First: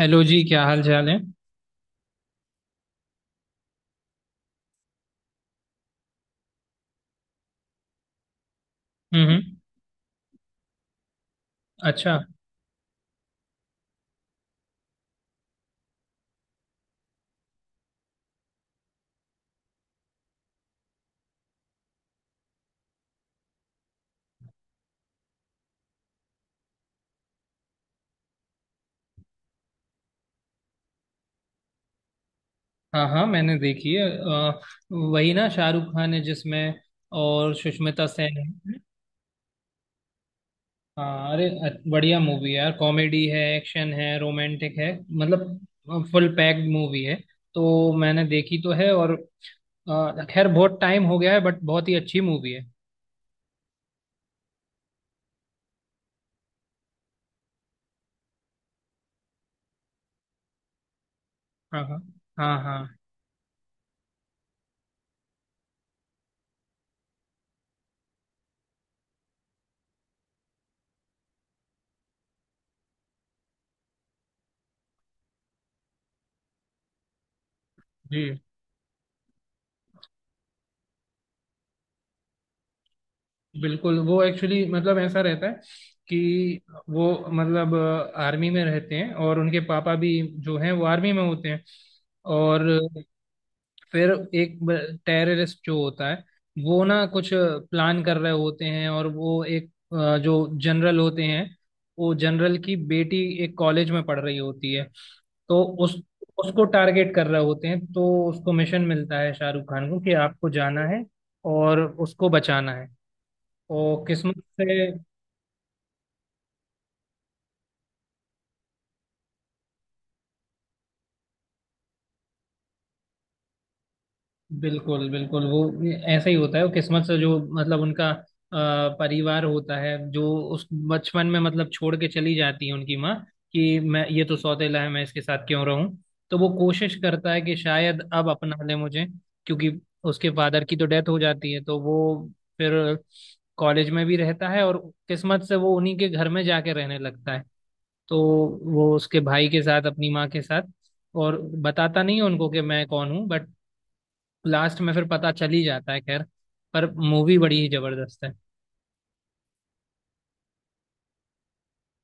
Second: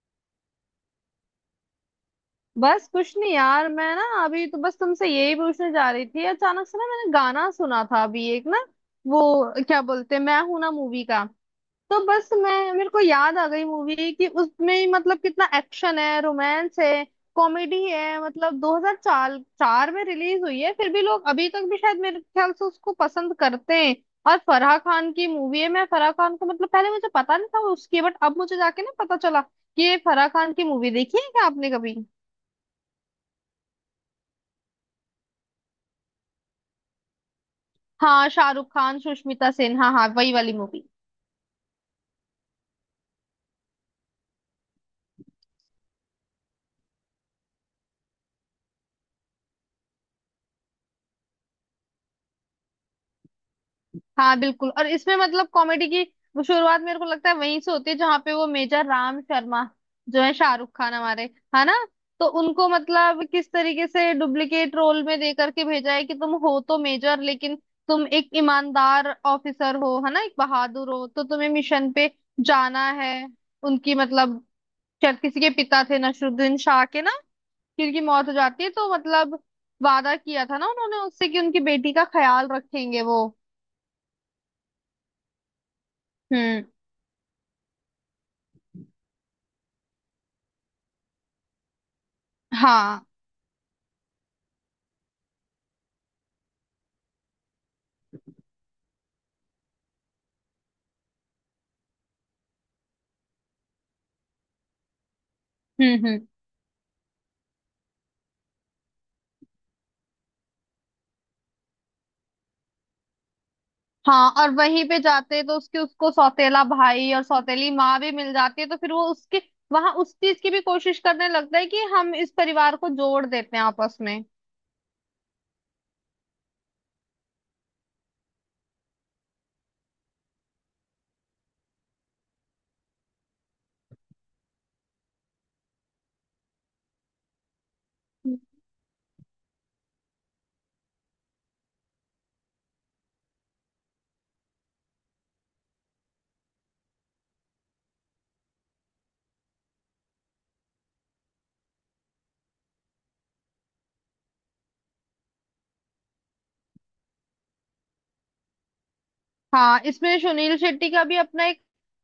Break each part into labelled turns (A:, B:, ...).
A: Hello ji, क्या हाल चाल है? हम्म।
B: बस कुछ नहीं यार। मैं ना अभी तो बस तुमसे यही पूछने जा रही थी। अचानक से ना मैंने गाना सुना था अभी एक ना, वो
A: हम्म,
B: क्या बोलते हैं, मैं हूं ना मूवी का। तो
A: अच्छा।
B: बस मैं, मेरे को याद आ गई मूवी कि उसमें ही मतलब कितना एक्शन है, रोमांस है, कॉमेडी है, मतलब 2004 चार चार में रिलीज हुई है, फिर भी लोग अभी तक भी शायद मेरे ख्याल से उसको पसंद करते हैं। और फराह खान की मूवी है। मैं फराह खान को मतलब पहले मुझे पता नहीं था उसकी, बट अब मुझे जाके ना पता चला कि ये फराह खान की मूवी। देखी है क्या आपने कभी?
A: हाँ हाँ, मैंने देखी है, वही ना, शाहरुख खान है जिसमें, और सुष्मिता
B: हाँ,
A: सेन
B: शाहरुख
A: है।
B: खान, सुष्मिता सेन, हाँ हाँ, वही वाली मूवी।
A: हाँ, अरे बढ़िया मूवी है यार, कॉमेडी है, एक्शन है, रोमांटिक है, मतलब फुल पैक्ड मूवी है। तो मैंने देखी तो है, और खैर बहुत टाइम हो गया है बट बहुत ही अच्छी मूवी है।
B: हाँ बिल्कुल, और इसमें मतलब कॉमेडी की वो शुरुआत मेरे को लगता है वहीं से होती है जहाँ पे वो मेजर राम शर्मा, जो है शाहरुख खान हमारे, है ना।
A: हाँ हाँ
B: तो
A: हाँ
B: उनको
A: हाँ।
B: मतलब किस तरीके से डुप्लीकेट रोल में दे करके भेजा है कि तुम हो तो मेजर, लेकिन तुम एक ईमानदार ऑफिसर हो, है ना, एक बहादुर हो, तो तुम्हें मिशन पे जाना है। उनकी मतलब शायद किसी के पिता थे नसरुद्दीन शाह के ना, किर की मौत हो
A: जी
B: जाती है, तो मतलब वादा किया था ना उन्होंने उससे कि उनकी बेटी का ख्याल रखेंगे वो।
A: बिल्कुल, वो एक्चुअली मतलब ऐसा रहता है कि
B: हम्म।
A: वो मतलब आर्मी में रहते हैं, और उनके पापा भी जो हैं वो आर्मी में होते हैं। और
B: हाँ।
A: फिर एक टेररिस्ट जो होता है वो ना कुछ प्लान कर रहे होते हैं, और वो एक जो जनरल होते हैं, वो जनरल की बेटी एक कॉलेज में पढ़ रही होती है, तो उस
B: हम्म। हम्म।
A: उसको टारगेट कर रहे होते हैं। तो उसको मिशन मिलता है शाहरुख खान को कि आपको जाना है और उसको बचाना है। वो
B: हाँ,
A: किस्मत
B: और वहीं
A: से
B: पे जाते तो उसके उसको सौतेला भाई और सौतेली माँ भी मिल जाती है, तो फिर वो उसके वहां उस चीज की भी कोशिश करने लगता है कि हम इस परिवार को जोड़ देते हैं आपस में।
A: बिल्कुल बिल्कुल। वो ऐसा ही होता है, वो किस्मत से जो मतलब उनका परिवार होता है, जो उस बचपन में मतलब छोड़ के चली जाती है उनकी माँ कि मैं, ये तो सौतेला है, मैं इसके साथ क्यों रहूं। तो वो कोशिश करता है कि शायद अब अपना ले मुझे, क्योंकि उसके फादर की तो डेथ हो जाती है। तो वो फिर कॉलेज में भी रहता है, और किस्मत से वो उन्हीं के घर में जाके रहने लगता है, तो वो उसके भाई के साथ अपनी माँ के साथ। और बताता नहीं है उनको कि मैं कौन हूँ, बट लास्ट में फिर पता चल ही जाता है। खैर, पर मूवी बड़ी ही जबरदस्त है।
B: हाँ, इसमें सुनील शेट्टी का भी अपना एक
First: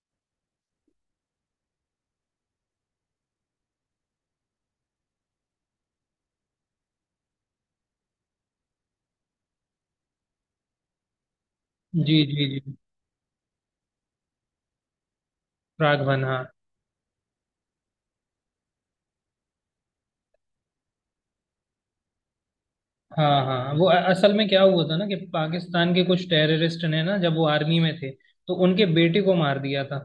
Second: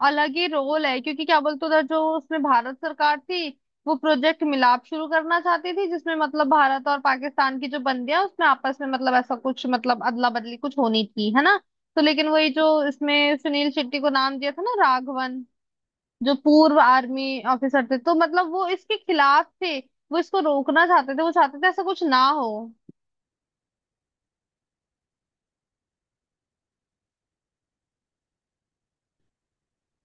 B: अलग ही रोल है, क्योंकि क्या बोलते, उधर जो उसमें भारत सरकार थी वो प्रोजेक्ट मिलाप शुरू करना चाहती थी, जिसमें मतलब भारत और पाकिस्तान की जो बंदियां, उसमें आपस में मतलब ऐसा कुछ, मतलब अदला बदली कुछ होनी थी, है ना। तो
A: जी
B: लेकिन
A: जी
B: वही, जो
A: जी।
B: इसमें सुनील शेट्टी को नाम दिया था ना राघवन,
A: प्रागवन,
B: जो
A: हाँ।
B: पूर्व आर्मी ऑफिसर थे, तो मतलब वो इसके खिलाफ थे, वो इसको रोकना चाहते थे, वो चाहते थे ऐसा कुछ ना हो।
A: हाँ हाँ हाँ। वो असल में क्या हुआ था ना कि पाकिस्तान के कुछ टेररिस्ट ने ना, जब वो आर्मी में थे तो उनके बेटे को मार दिया था,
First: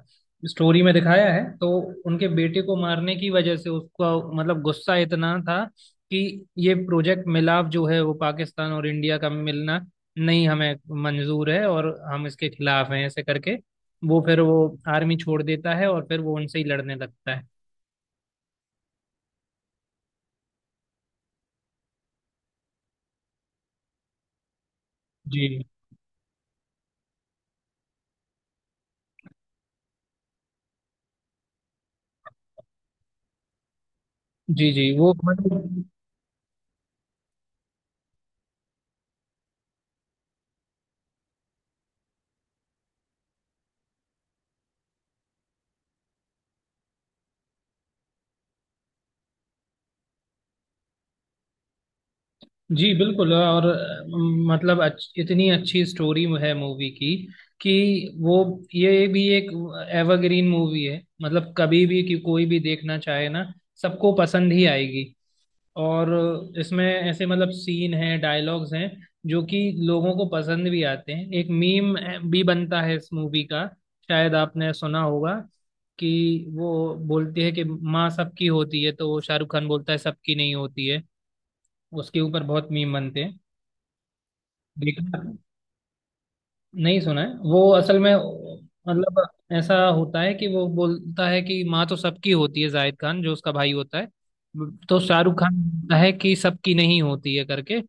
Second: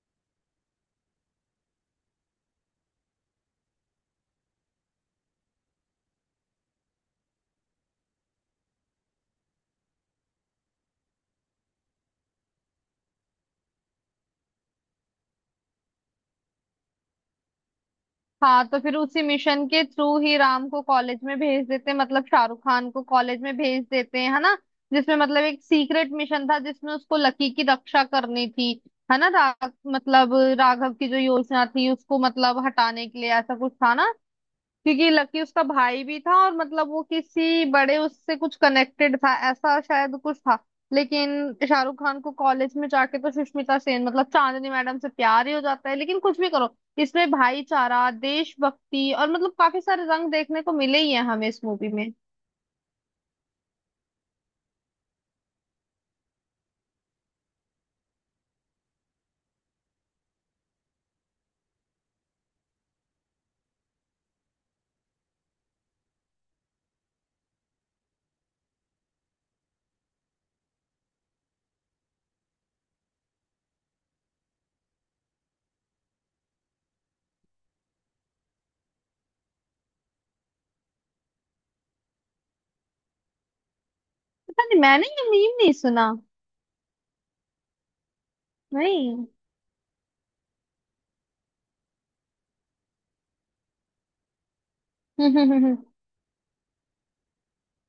A: स्टोरी में दिखाया है। तो उनके बेटे को मारने की वजह से उसका मतलब गुस्सा इतना था कि ये प्रोजेक्ट मिलाप जो है, वो पाकिस्तान और इंडिया का मिलना नहीं, हमें मंजूर है, और हम इसके खिलाफ हैं ऐसे करके। वो फिर वो आर्मी छोड़ देता है, और फिर वो उनसे ही लड़ने लगता है।
B: हाँ तो फिर उसी मिशन के थ्रू ही राम को कॉलेज में भेज देते हैं, मतलब शाहरुख खान को कॉलेज में भेज देते हैं, है ना। जिसमें मतलब एक
A: जी
B: सीक्रेट मिशन था जिसमें उसको लकी की रक्षा करनी थी, है ना। मतलब राघव की जो योजना थी उसको मतलब हटाने के लिए, ऐसा कुछ था ना।
A: जी जी।
B: क्योंकि
A: वो
B: लकी उसका
A: मतलब
B: भाई भी था, और मतलब वो किसी बड़े उससे कुछ कनेक्टेड था, ऐसा शायद कुछ था। लेकिन शाहरुख खान को कॉलेज में जाके तो सुष्मिता सेन मतलब चांदनी मैडम से प्यार ही हो जाता है। लेकिन कुछ भी करो, इसमें भाईचारा, देशभक्ति और मतलब काफी सारे रंग देखने को मिले ही हैं हमें इस मूवी में।
A: जी बिल्कुल। और मतलब इतनी अच्छी स्टोरी है मूवी की कि वो, ये भी एक एवरग्रीन मूवी है, मतलब कभी भी कि कोई भी देखना चाहे ना, सबको पसंद ही आएगी। और इसमें ऐसे मतलब सीन हैं, डायलॉग्स हैं जो कि लोगों को पसंद भी आते हैं। एक मीम भी बनता है इस मूवी का, शायद आपने सुना होगा कि वो बोलती है कि माँ सबकी होती है तो शाहरुख खान बोलता है सबकी नहीं होती है। उसके ऊपर बहुत मीम बनते हैं।
B: पता नहीं, मैंने
A: देखा
B: ये मीम नहीं सुना।
A: नहीं? सुना है वो असल में मतलब
B: नहीं।
A: ऐसा होता है कि वो बोलता है कि माँ तो सबकी होती है, जाहिद खान जो उसका भाई होता है, तो शाहरुख खान बोलता है कि सबकी नहीं होती है करके।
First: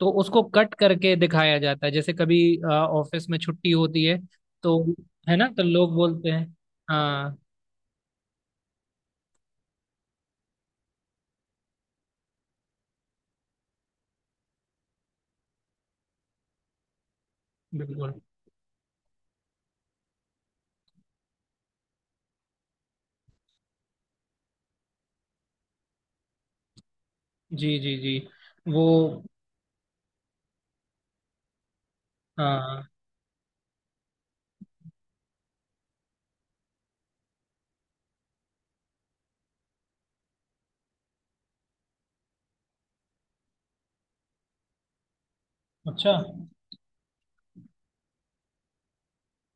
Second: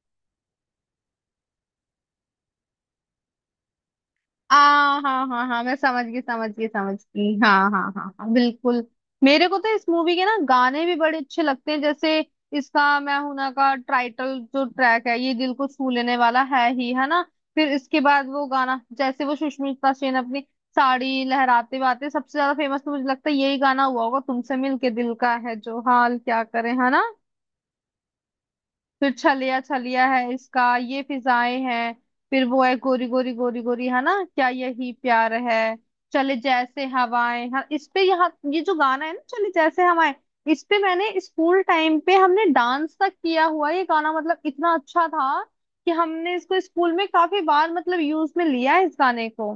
A: तो उसको कट करके दिखाया जाता है, जैसे कभी ऑफिस में छुट्टी होती है
B: आ
A: तो।
B: हाँ
A: है
B: हाँ
A: ना? तो
B: हाँ, मैं
A: लोग
B: समझ गई,
A: बोलते हैं।
B: समझ गई, समझ
A: हाँ
B: गई, हाँ हाँ हाँ हाँ बिल्कुल। मेरे को तो इस मूवी के ना गाने भी बड़े अच्छे लगते हैं, जैसे इसका मैं हूं ना का टाइटल जो ट्रैक है, ये दिल को छू लेने वाला है ही, है ना। फिर इसके
A: बिल्कुल।
B: बाद वो गाना, जैसे वो सुष्मिता सेन अपनी साड़ी लहराते हुए, सबसे ज्यादा फेमस तो मुझे लगता है यही गाना हुआ होगा, तुमसे मिलके दिल का है जो हाल क्या करे, है ना।
A: जी जी जी वो
B: फिर छलिया छलिया है, इसका ये फिजाएं हैं। फिर वो है
A: हाँ
B: गोरी गोरी गोरी गोरी, है ना, क्या यही प्यार है, चले जैसे हवाएं, हाँ इस पे यहाँ, ये जो गाना है ना चले जैसे हवाएं, इस पे मैंने, स्कूल टाइम पे हमने डांस तक किया हुआ है। ये गाना मतलब इतना अच्छा था, कि
A: अच्छा।
B: हमने इसको स्कूल में काफी बार मतलब यूज में लिया है, इस गाने को।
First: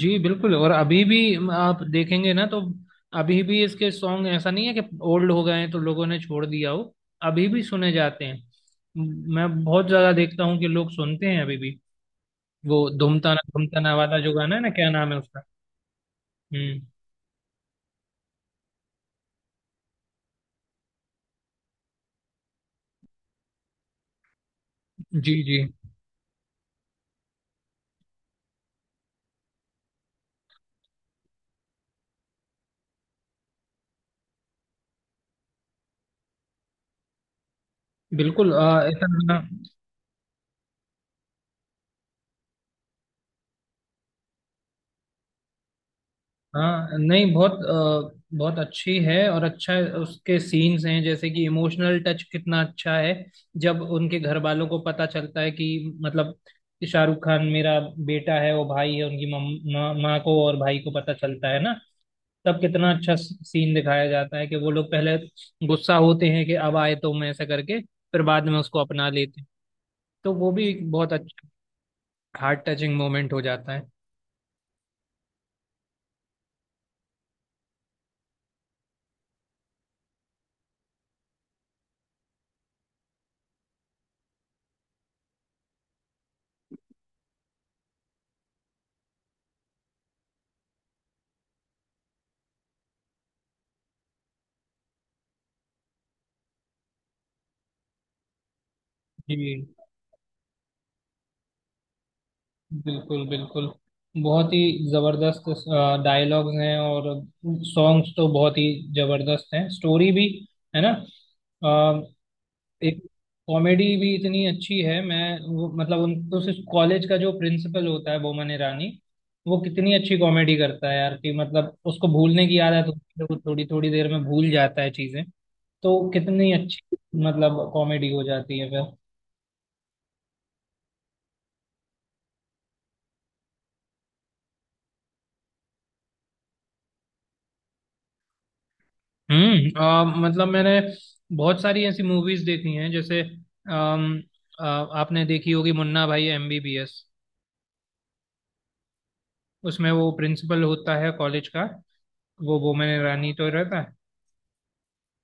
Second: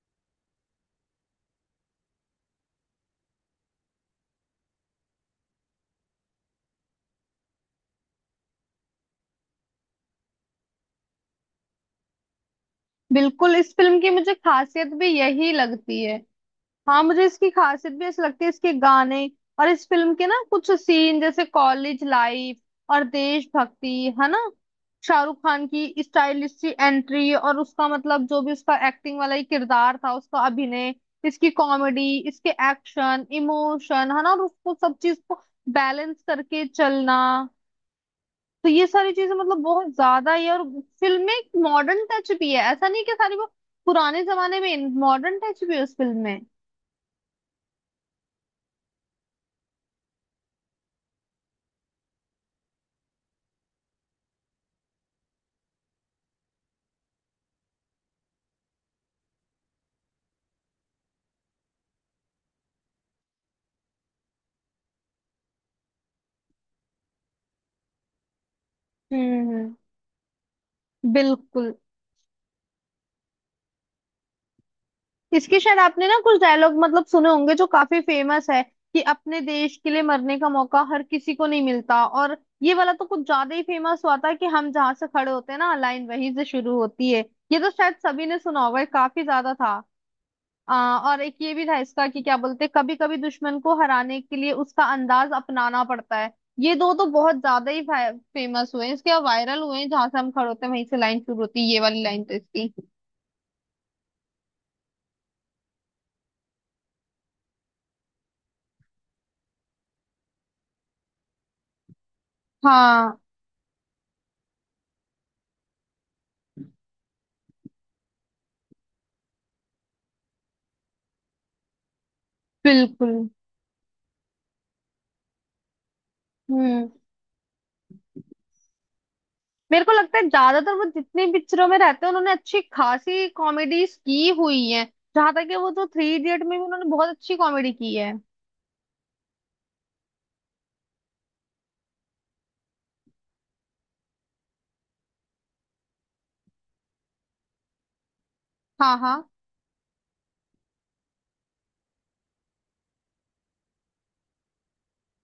A: जी बिल्कुल, और अभी भी आप देखेंगे ना तो अभी भी इसके सॉन्ग ऐसा नहीं है कि ओल्ड हो गए हैं तो लोगों ने छोड़ दिया हो, अभी भी सुने जाते हैं। मैं बहुत ज्यादा देखता हूँ कि लोग सुनते हैं अभी भी। वो धूमताना
B: बिल्कुल, इस
A: धूमताना
B: फिल्म की
A: वाला
B: मुझे
A: जो गाना है ना,
B: खासियत
A: क्या
B: भी
A: नाम है उसका?
B: यही लगती है।
A: हम्म।
B: हाँ, मुझे इसकी खासियत भी ऐसी लगती है, इसके गाने, और इस फिल्म के ना कुछ सीन, जैसे कॉलेज लाइफ और देशभक्ति, है ना, शाहरुख
A: जी जी
B: खान की स्टाइलिश सी एंट्री, और उसका मतलब जो भी उसका एक्टिंग वाला ये किरदार था, उसका अभिनय, इसकी कॉमेडी, इसके एक्शन, इमोशन, है ना, और उसको सब चीज को बैलेंस करके चलना।
A: बिल्कुल।
B: तो ये
A: ऐसा
B: सारी चीजें
A: गाना।
B: मतलब बहुत ज्यादा ही है, और फिल्म में एक मॉडर्न टच भी है, ऐसा नहीं कि सारी वो पुराने जमाने में, मॉडर्न टच भी है उस फिल्म में।
A: हाँ नहीं, बहुत बहुत अच्छी है। और अच्छा, उसके सीन्स हैं जैसे कि इमोशनल टच कितना अच्छा है जब उनके घर वालों को पता चलता है कि मतलब कि शाहरुख खान मेरा बेटा है, वो भाई है उनकी, मम- माँ माँ को और भाई को पता चलता है ना। तब कितना अच्छा सीन दिखाया जाता है कि वो लोग पहले गुस्सा होते हैं कि अब आए तो मैं ऐसा करके, फिर बाद में उसको अपना लेते हैं।
B: हम्म। हम्म।
A: तो वो भी एक बहुत अच्छा
B: बिल्कुल।
A: हार्ट टचिंग मोमेंट हो जाता है।
B: इसके शायद आपने ना कुछ डायलॉग मतलब सुने होंगे जो काफी फेमस है, कि अपने देश के लिए मरने का मौका हर किसी को नहीं मिलता, और ये वाला तो कुछ ज्यादा ही फेमस हुआ था, कि हम जहां से खड़े होते हैं ना, लाइन वहीं से शुरू होती है, ये तो शायद सभी ने सुना होगा, ये काफी ज्यादा था। और एक ये भी था इसका कि क्या बोलते, कभी कभी दुश्मन को हराने के लिए उसका अंदाज अपनाना पड़ता है, ये दो तो बहुत ज्यादा ही फेमस हुए हैं इसके, वायरल
A: जी
B: हुए हैं, जहां से हम खड़े होते हैं वहीं से लाइन शुरू होती है, ये वाली लाइन तो इसकी।
A: बिल्कुल बिल्कुल, बहुत ही जबरदस्त डायलॉग्स हैं, और सॉन्ग्स तो बहुत ही जबरदस्त हैं। स्टोरी भी, है ना। अ, एक
B: हाँ
A: कॉमेडी भी इतनी अच्छी है। मैं वो मतलब उन उस कॉलेज का जो प्रिंसिपल होता है बोमन ईरानी, वो कितनी अच्छी कॉमेडी करता है यार कि मतलब उसको भूलने की आदत
B: बिल्कुल।
A: होती है, वो थोड़ी थोड़ी देर में भूल जाता है चीजें, तो कितनी
B: हम्म।
A: अच्छी मतलब कॉमेडी हो जाती है फिर।
B: मेरे को लगता है ज्यादातर वो जितनी पिक्चरों में रहते हैं उन्होंने अच्छी खासी कॉमेडीज की हुई है, जहां तक कि वो तो थ्री इडियट में भी उन्होंने बहुत अच्छी कॉमेडी की है।
A: मतलब मैंने बहुत सारी ऐसी मूवीज देखी हैं, जैसे आ, आपने देखी होगी मुन्ना भाई एमबीबीएस,
B: हाँ हाँ।
A: उसमें वो प्रिंसिपल होता है कॉलेज का वो बोमन ईरानी तो रहता है।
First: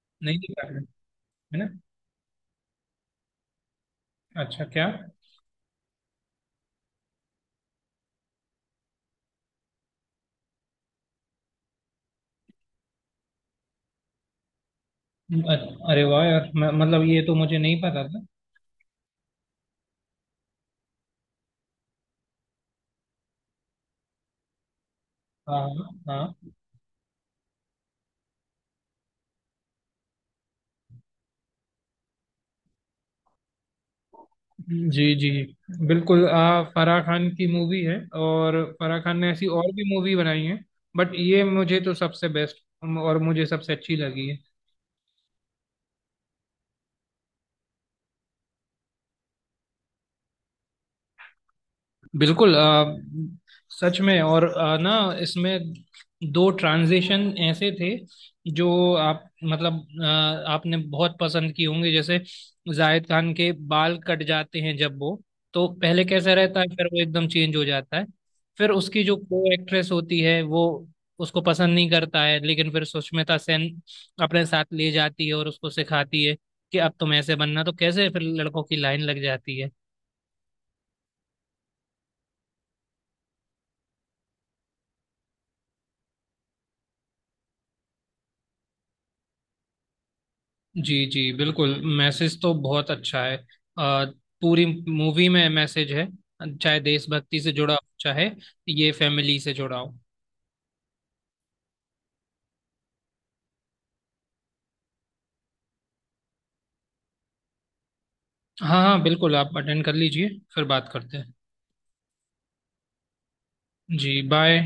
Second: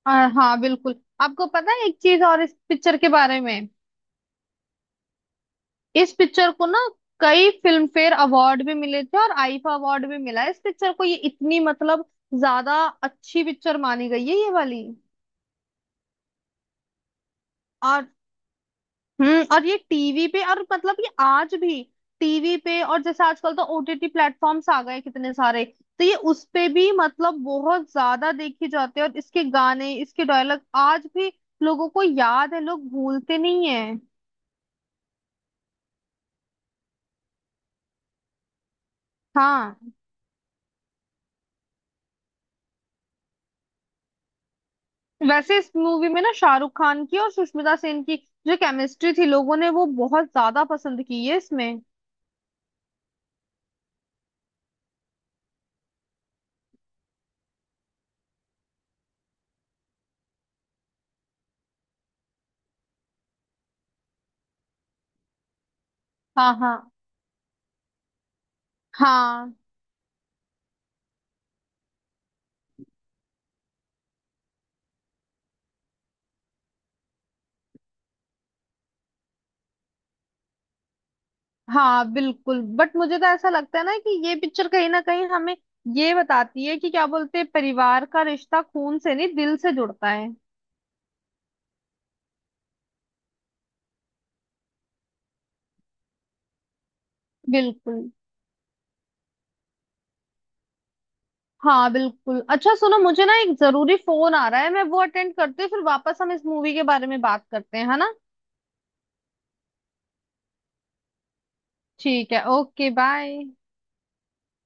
A: नहीं
B: हाँ
A: देखा है?
B: बिल्कुल।
A: है
B: आपको
A: ना?
B: पता है एक चीज और इस पिक्चर के बारे में?
A: अच्छा क्या?
B: इस पिक्चर को ना कई फिल्म फेयर अवार्ड भी मिले थे, और आईफा अवार्ड भी मिला है इस पिक्चर को, ये इतनी मतलब ज्यादा अच्छी पिक्चर मानी गई है ये वाली।
A: अ- अरे वाह यार, मतलब ये तो मुझे नहीं
B: और
A: पता था।
B: और ये टीवी पे, और मतलब ये आज भी टीवी पे, और जैसे आजकल तो ओटीटी प्लेटफॉर्म्स आ गए हैं कितने सारे,
A: हाँ
B: तो ये
A: हाँ।
B: उस पे भी मतलब बहुत ज्यादा देखी जाती है, और इसके गाने, इसके डायलॉग आज भी लोगों को याद है, लोग भूलते नहीं है।
A: जी जी बिल्कुल। फराह खान की मूवी है, और फराह खान ने ऐसी और भी
B: हाँ।
A: मूवी बनाई है, बट ये मुझे तो सबसे बेस्ट और मुझे सबसे अच्छी लगी है।
B: वैसे इस मूवी में ना शाहरुख खान की और सुष्मिता सेन की जो केमिस्ट्री थी, लोगों ने वो बहुत ज्यादा पसंद की है इसमें।
A: बिल्कुल। सच में। और ना इसमें दो ट्रांजिशन ऐसे थे जो आप मतलब आपने बहुत पसंद किए होंगे, जैसे जाहिद खान के बाल कट जाते हैं जब वो, तो पहले कैसा
B: हाँ
A: रहता है
B: हाँ
A: फिर वो एकदम चेंज हो जाता है। फिर उसकी जो को
B: हाँ
A: एक्ट्रेस होती है वो, उसको पसंद नहीं करता है, लेकिन फिर सुष्मिता सेन अपने साथ ले जाती है और उसको सिखाती है कि अब तुम ऐसे बनना तो कैसे फिर लड़कों की लाइन लग जाती है।
B: हाँ बिल्कुल, बट मुझे तो ऐसा लगता है ना कि ये पिक्चर कहीं ना कहीं हमें ये बताती है कि क्या बोलते हैं, परिवार का रिश्ता खून से नहीं दिल से जुड़ता है।
A: जी जी बिल्कुल, मैसेज तो बहुत अच्छा है। पूरी मूवी में मैसेज है, चाहे देशभक्ति से जुड़ा हो,
B: बिल्कुल।
A: चाहे ये फैमिली से जुड़ा हो।
B: हाँ बिल्कुल, अच्छा सुनो, मुझे ना एक जरूरी फोन आ रहा है, मैं वो अटेंड करती हूँ, फिर वापस हम इस मूवी के बारे में बात करते हैं, है ना।
A: हाँ हाँ बिल्कुल, आप अटेंड कर लीजिए, फिर बात करते हैं।
B: ठीक है, ओके बाय।
A: जी बाय।